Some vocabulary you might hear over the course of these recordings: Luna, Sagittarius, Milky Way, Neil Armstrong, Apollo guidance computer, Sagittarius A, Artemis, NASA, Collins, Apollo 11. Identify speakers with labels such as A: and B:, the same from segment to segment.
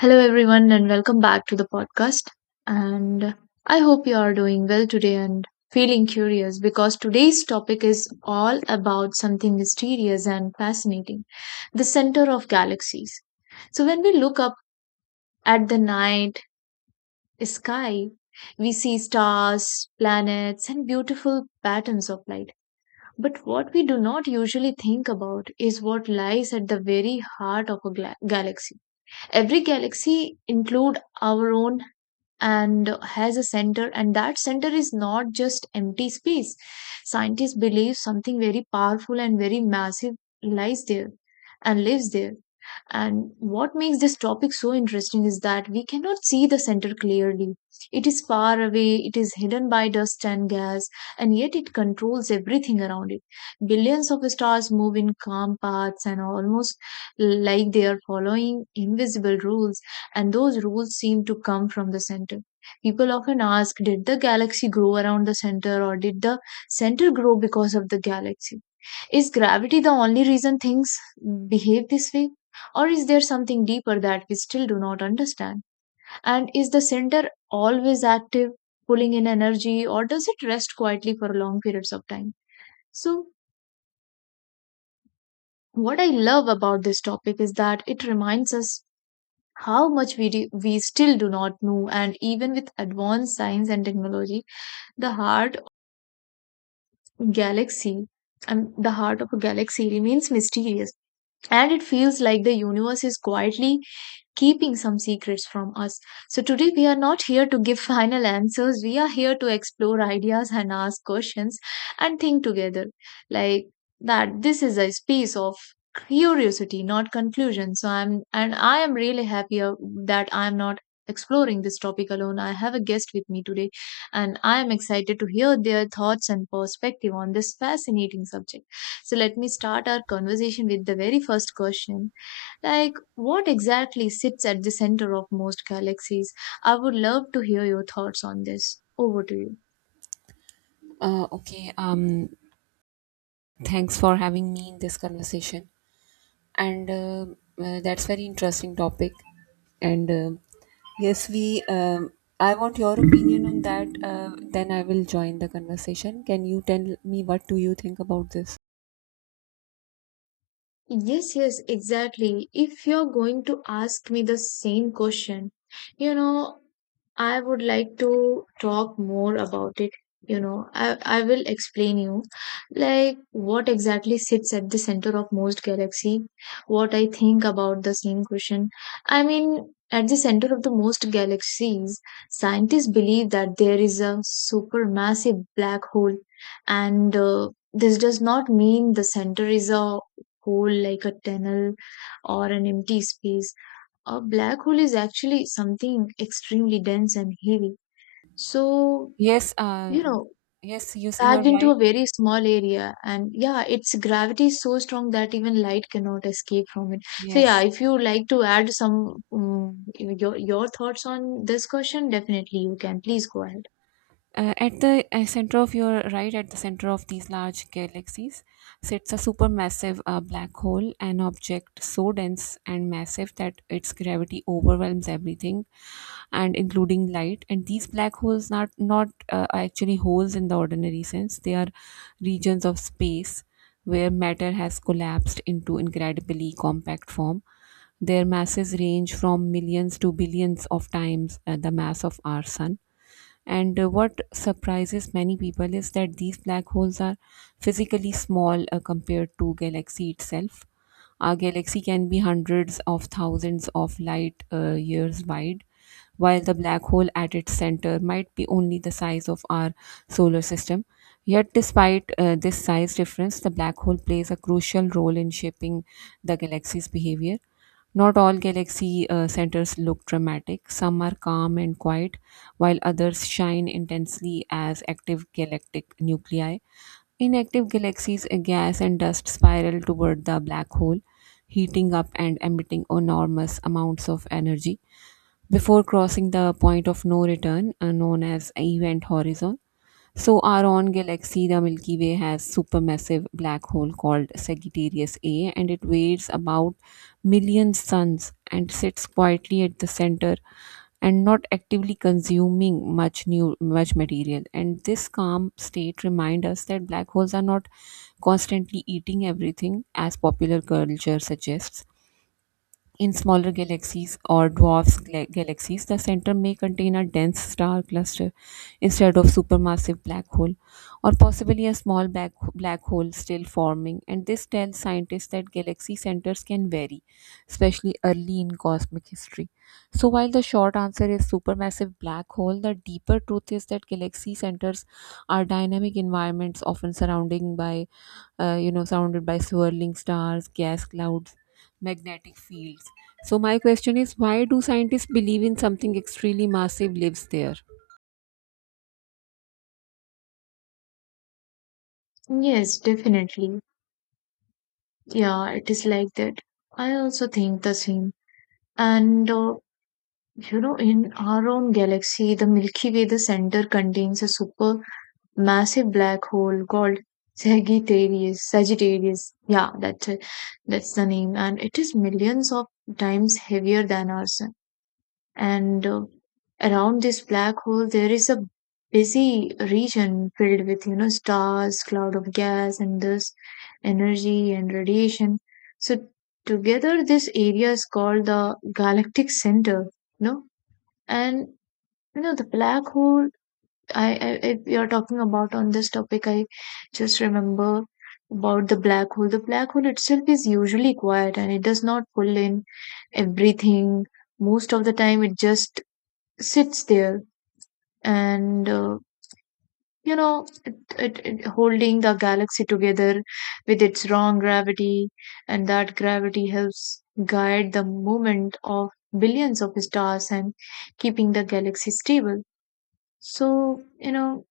A: Hello, everyone, and welcome back to the podcast. And I hope you are doing well today and feeling curious because today's topic is all about something mysterious and fascinating, the center of galaxies. So, when we look up at the night sky, we see stars, planets, and beautiful patterns of light. But what we do not usually think about is what lies at the very heart of a galaxy. Every galaxy include our own and has a center, and that center is not just empty space. Scientists believe something very powerful and very massive lies there and lives there. And what makes this topic so interesting is that we cannot see the center clearly. It is far away, it is hidden by dust and gas, and yet it controls everything around it. Billions of stars move in calm paths and almost like they are following invisible rules, and those rules seem to come from the center. People often ask, did the galaxy grow around the center, or did the center grow because of the galaxy? Is gravity the only reason things behave this way? Or is there something deeper that we still do not understand? And is the center always active, pulling in energy, or does it rest quietly for long periods of time? So, what I love about this topic is that it reminds us how much we still do not know, and even with advanced science and technology, the heart of galaxy the heart of a galaxy remains mysterious, and it feels like the universe is quietly keeping some secrets from us. So, today we are not here to give final answers, we are here to explore ideas and ask questions and think together. Like that, this is a space of curiosity, not conclusion. So, I am really happy that I'm not exploring this topic alone. I have a guest with me today, and I am excited to hear their thoughts and perspective on this fascinating subject. So let me start our conversation with the very first question. Like, what exactly sits at the center of most galaxies? I would love to hear your thoughts on this. Over to you.
B: Uh, okay. Um, Thanks for having me in this conversation. And That's very interesting topic. And yes, we. I want your opinion on that. Then I will join the conversation. Can you tell me what do you think about this?
A: Yes, yes, exactly. If you're going to ask me the same question, you know, I would like to talk more about it. You know, I will explain you like what exactly sits at the center of most galaxy, what I think about the same question. I mean, at the center of the most galaxies, scientists believe that there is a supermassive black hole, and this does not mean the center is a hole like a tunnel or an empty space. A black hole is actually something extremely dense and heavy. So,
B: Yes.
A: you know,
B: Yes. You're
A: packed into
B: right.
A: a very small area, and yeah, its gravity is so strong that even light cannot escape from it. So, yeah,
B: Yes.
A: if you like to add some your thoughts on this question, definitely you can. Please go ahead.
B: At the center of your right, at the center of these large galaxies, sits a supermassive black hole, an object so dense and massive that its gravity overwhelms everything, and including light. And these black holes not are actually holes in the ordinary sense; they are regions of space where matter has collapsed into incredibly compact form. Their masses range from millions to billions of times the mass of our sun, and what surprises many people is that these black holes are physically small compared to galaxy itself. Our galaxy can be hundreds of thousands of light years wide, while the black hole at its center might be only the size of our solar system. Yet, despite this size difference, the black hole plays a crucial role in shaping the galaxy's behavior. Not all galaxy centers look dramatic. Some are calm and quiet, while others shine intensely as active galactic nuclei. Inactive galaxies, gas and dust spiral toward the black hole, heating up and emitting enormous amounts of energy before crossing the point of no return, known as event horizon. So, our own galaxy, the Milky Way, has supermassive black hole called Sagittarius A, and it weighs about million suns and sits quietly at the center and not actively consuming much new much material. And this calm state reminds us that black holes are not constantly eating everything, as popular culture suggests in smaller galaxies or galaxies, the center may contain a dense star cluster instead of supermassive black hole, or possibly a small black hole still forming. And this tells scientists that galaxy centers can vary, especially early in cosmic history. So, while the short answer is supermassive black hole, the deeper truth is that galaxy centers are dynamic environments often surrounding by surrounded by swirling stars, gas clouds, magnetic fields. So, my question is why do scientists believe in something extremely massive lives there?
A: Yes, definitely. Yeah, it is like that. I also think the same. And you know, in our own galaxy, the Milky Way, the center contains a super massive black hole called Sagittarius. Sagittarius, yeah, that's the name, and it is millions of times heavier than our sun. And around this black hole, there is a busy region filled with, you know, stars, cloud of gas, and dust, energy and radiation. So together, this area is called the galactic center. You know, and you know, the black hole, if you're talking about on this topic, I just remember about the black hole. The black hole itself is usually quiet and it does not pull in everything. Most of the time, it just sits there and, you know, it holding the galaxy together with its strong gravity, and that gravity helps guide the movement of billions of stars and keeping the galaxy stable. So, you know,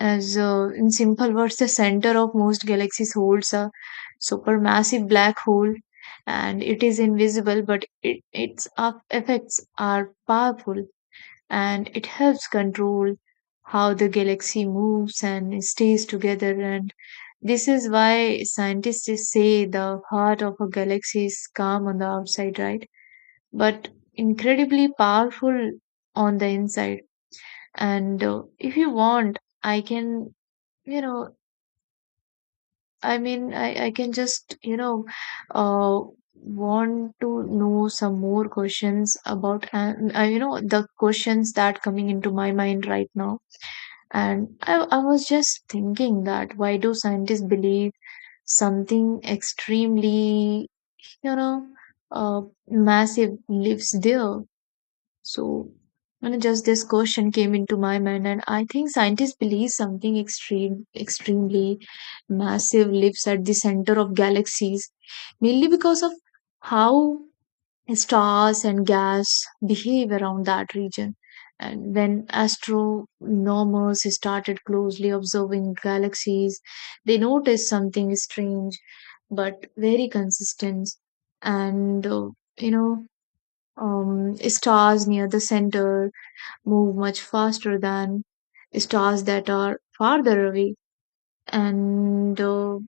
A: as in simple words, the center of most galaxies holds a supermassive black hole, and it is invisible, but its effects are powerful, and it helps control how the galaxy moves and stays together. And this is why scientists say the heart of a galaxy is calm on the outside, right? But incredibly powerful on the inside. And if you want, I can, you know, I mean, I can just, you know, uh, want to know some more questions about, you know, the questions that coming into my mind right now. And I was just thinking that why do scientists believe something extremely, you know, uh, massive lives there? So, you know, just this question came into my mind, and I think scientists believe extremely massive lives at the center of galaxies, mainly because of how stars and gas behave around that region. And when astronomers started closely observing galaxies, they noticed something strange but very consistent. And, you know, stars near the center move much faster than stars that are farther away, and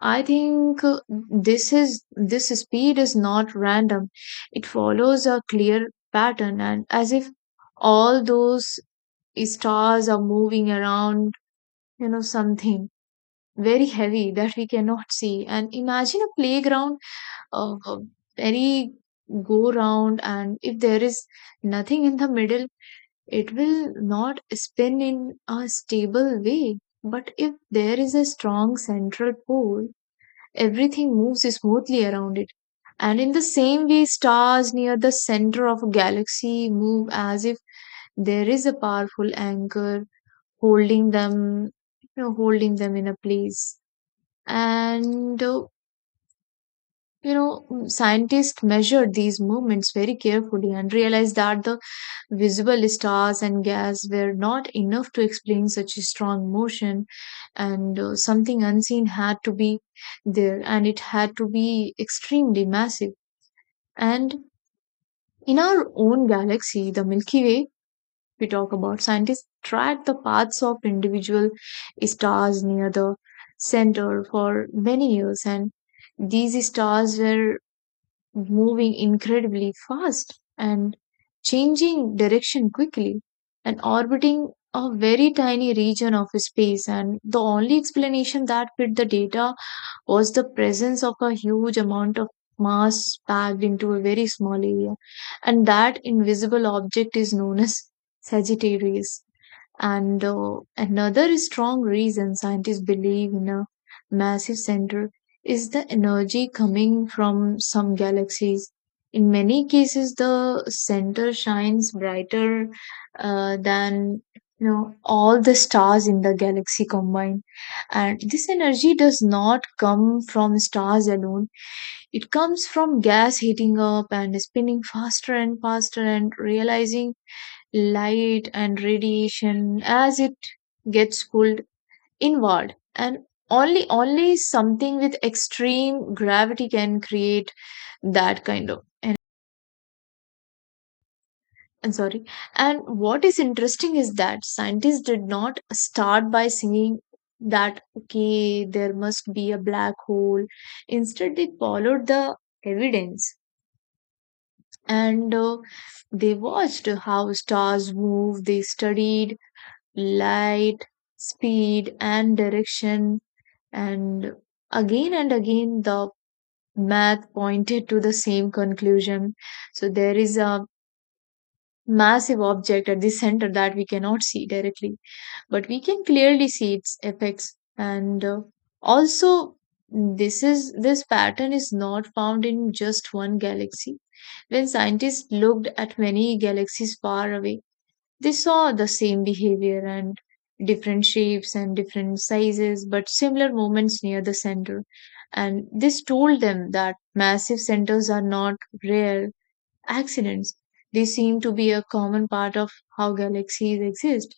A: I think this speed is not random. It follows a clear pattern, and as if all those stars are moving around, you know, something very heavy that we cannot see. And imagine a playground, a very go round, and if there is nothing in the middle, it will not spin in a stable way, but if there is a strong central pole, everything moves smoothly around it. And in the same way, stars near the center of a galaxy move as if there is a powerful anchor holding them, you know, holding them in a place. And you know, scientists measured these movements very carefully and realized that the visible stars and gas were not enough to explain such a strong motion, and something unseen had to be there, and it had to be extremely massive. And in our own galaxy, the Milky Way, we talk about, scientists tracked the paths of individual stars near the center for many years, and these stars were moving incredibly fast and changing direction quickly and orbiting a very tiny region of space, and the only explanation that fit the data was the presence of a huge amount of mass packed into a very small area, and that invisible object is known as Sagittarius. And another strong reason scientists believe in a massive center is the energy coming from some galaxies. In many cases, the center shines brighter than, you know, all the stars in the galaxy combined. And this energy does not come from stars alone. It comes from gas heating up and spinning faster and faster and realizing light and radiation as it gets pulled inward, and only something with extreme gravity can create that kind of, and I'm sorry, and what is interesting is that scientists did not start by singing that, okay, there must be a black hole. Instead they followed the evidence, and they watched how stars move, they studied light, speed, and direction. And and again, the math pointed to the same conclusion. So there is a massive object at the center that we cannot see directly, but we can clearly see its effects. And also, this pattern is not found in just one galaxy. When scientists looked at many galaxies far away, they saw the same behavior and different shapes and different sizes, but similar movements near the center. And this told them that massive centers are not rare accidents. They seem to be a common part of how galaxies exist.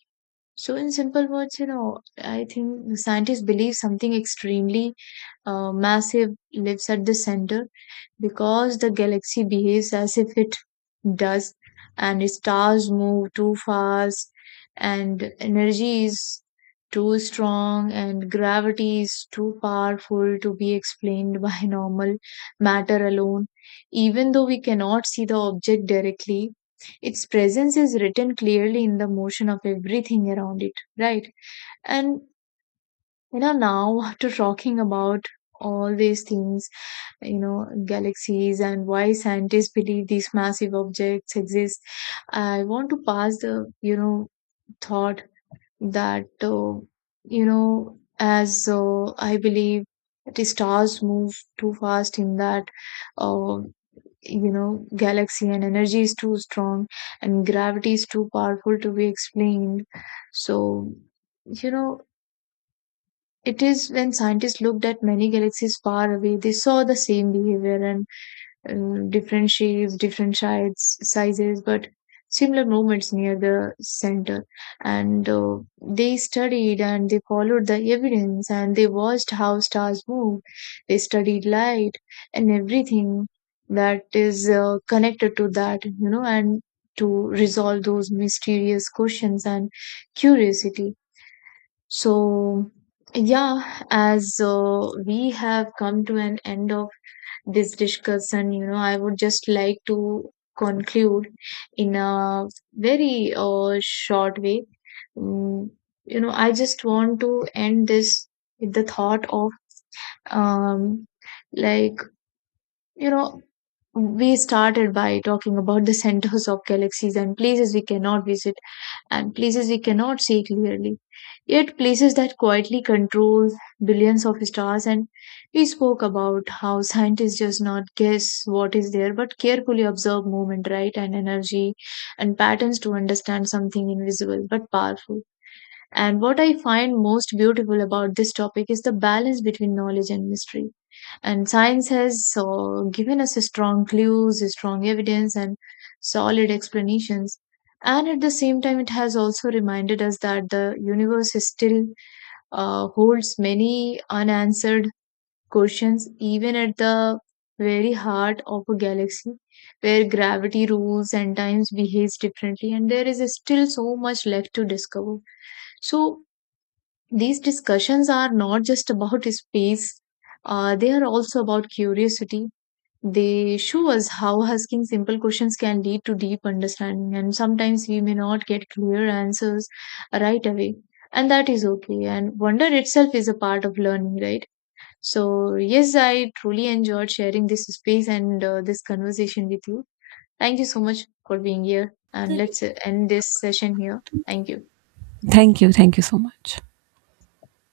A: So, in simple words, you know, I think the scientists believe something extremely massive lives at the center because the galaxy behaves as if it does, and stars move too fast, and energy is too strong, and gravity is too powerful to be explained by normal matter alone. Even though we cannot see the object directly, its presence is written clearly in the motion of everything around it, right? And you know, now after talking about all these things, you know, galaxies and why scientists believe these massive objects exist, I want to pass the, you know, thought that, you know, as I believe the stars move too fast in that, uh, you know, galaxy, and energy is too strong and gravity is too powerful to be explained. So, you know, it is when scientists looked at many galaxies far away, they saw the same behavior and different shapes, different sides, sizes, but similar movements near the center. And they studied and they followed the evidence and they watched how stars move. They studied light and everything that is connected to that, you know, and to resolve those mysterious questions and curiosity. So, yeah, as we have come to an end of this discussion, you know, I would just like to conclude in a very short way. Mm, you know, I just want to end this with the thought of, um, like, you know, we started by talking about the centers of galaxies and places we cannot visit and places we cannot see clearly, yet places that quietly control billions of stars. And we spoke about how scientists just not guess what is there, but carefully observe movement, right, and energy and patterns to understand something invisible but powerful. And what I find most beautiful about this topic is the balance between knowledge and mystery, and science has so given us strong clues, strong evidence and solid explanations, and at the same time it has also reminded us that the universe is still, holds many unanswered questions even at the very heart of a galaxy where gravity rules and times behaves differently, and there is still so much left to discover. So these discussions are not just about space, they are also about curiosity. They show us how asking simple questions can lead to deep understanding, and sometimes we may not get clear answers right away, and that is okay. And wonder itself is a part of learning, right? So, yes, I truly enjoyed sharing this space and, this conversation with you. Thank you so much for being here, and let's end this session here. Thank you.
B: Thank you. Thank you so much.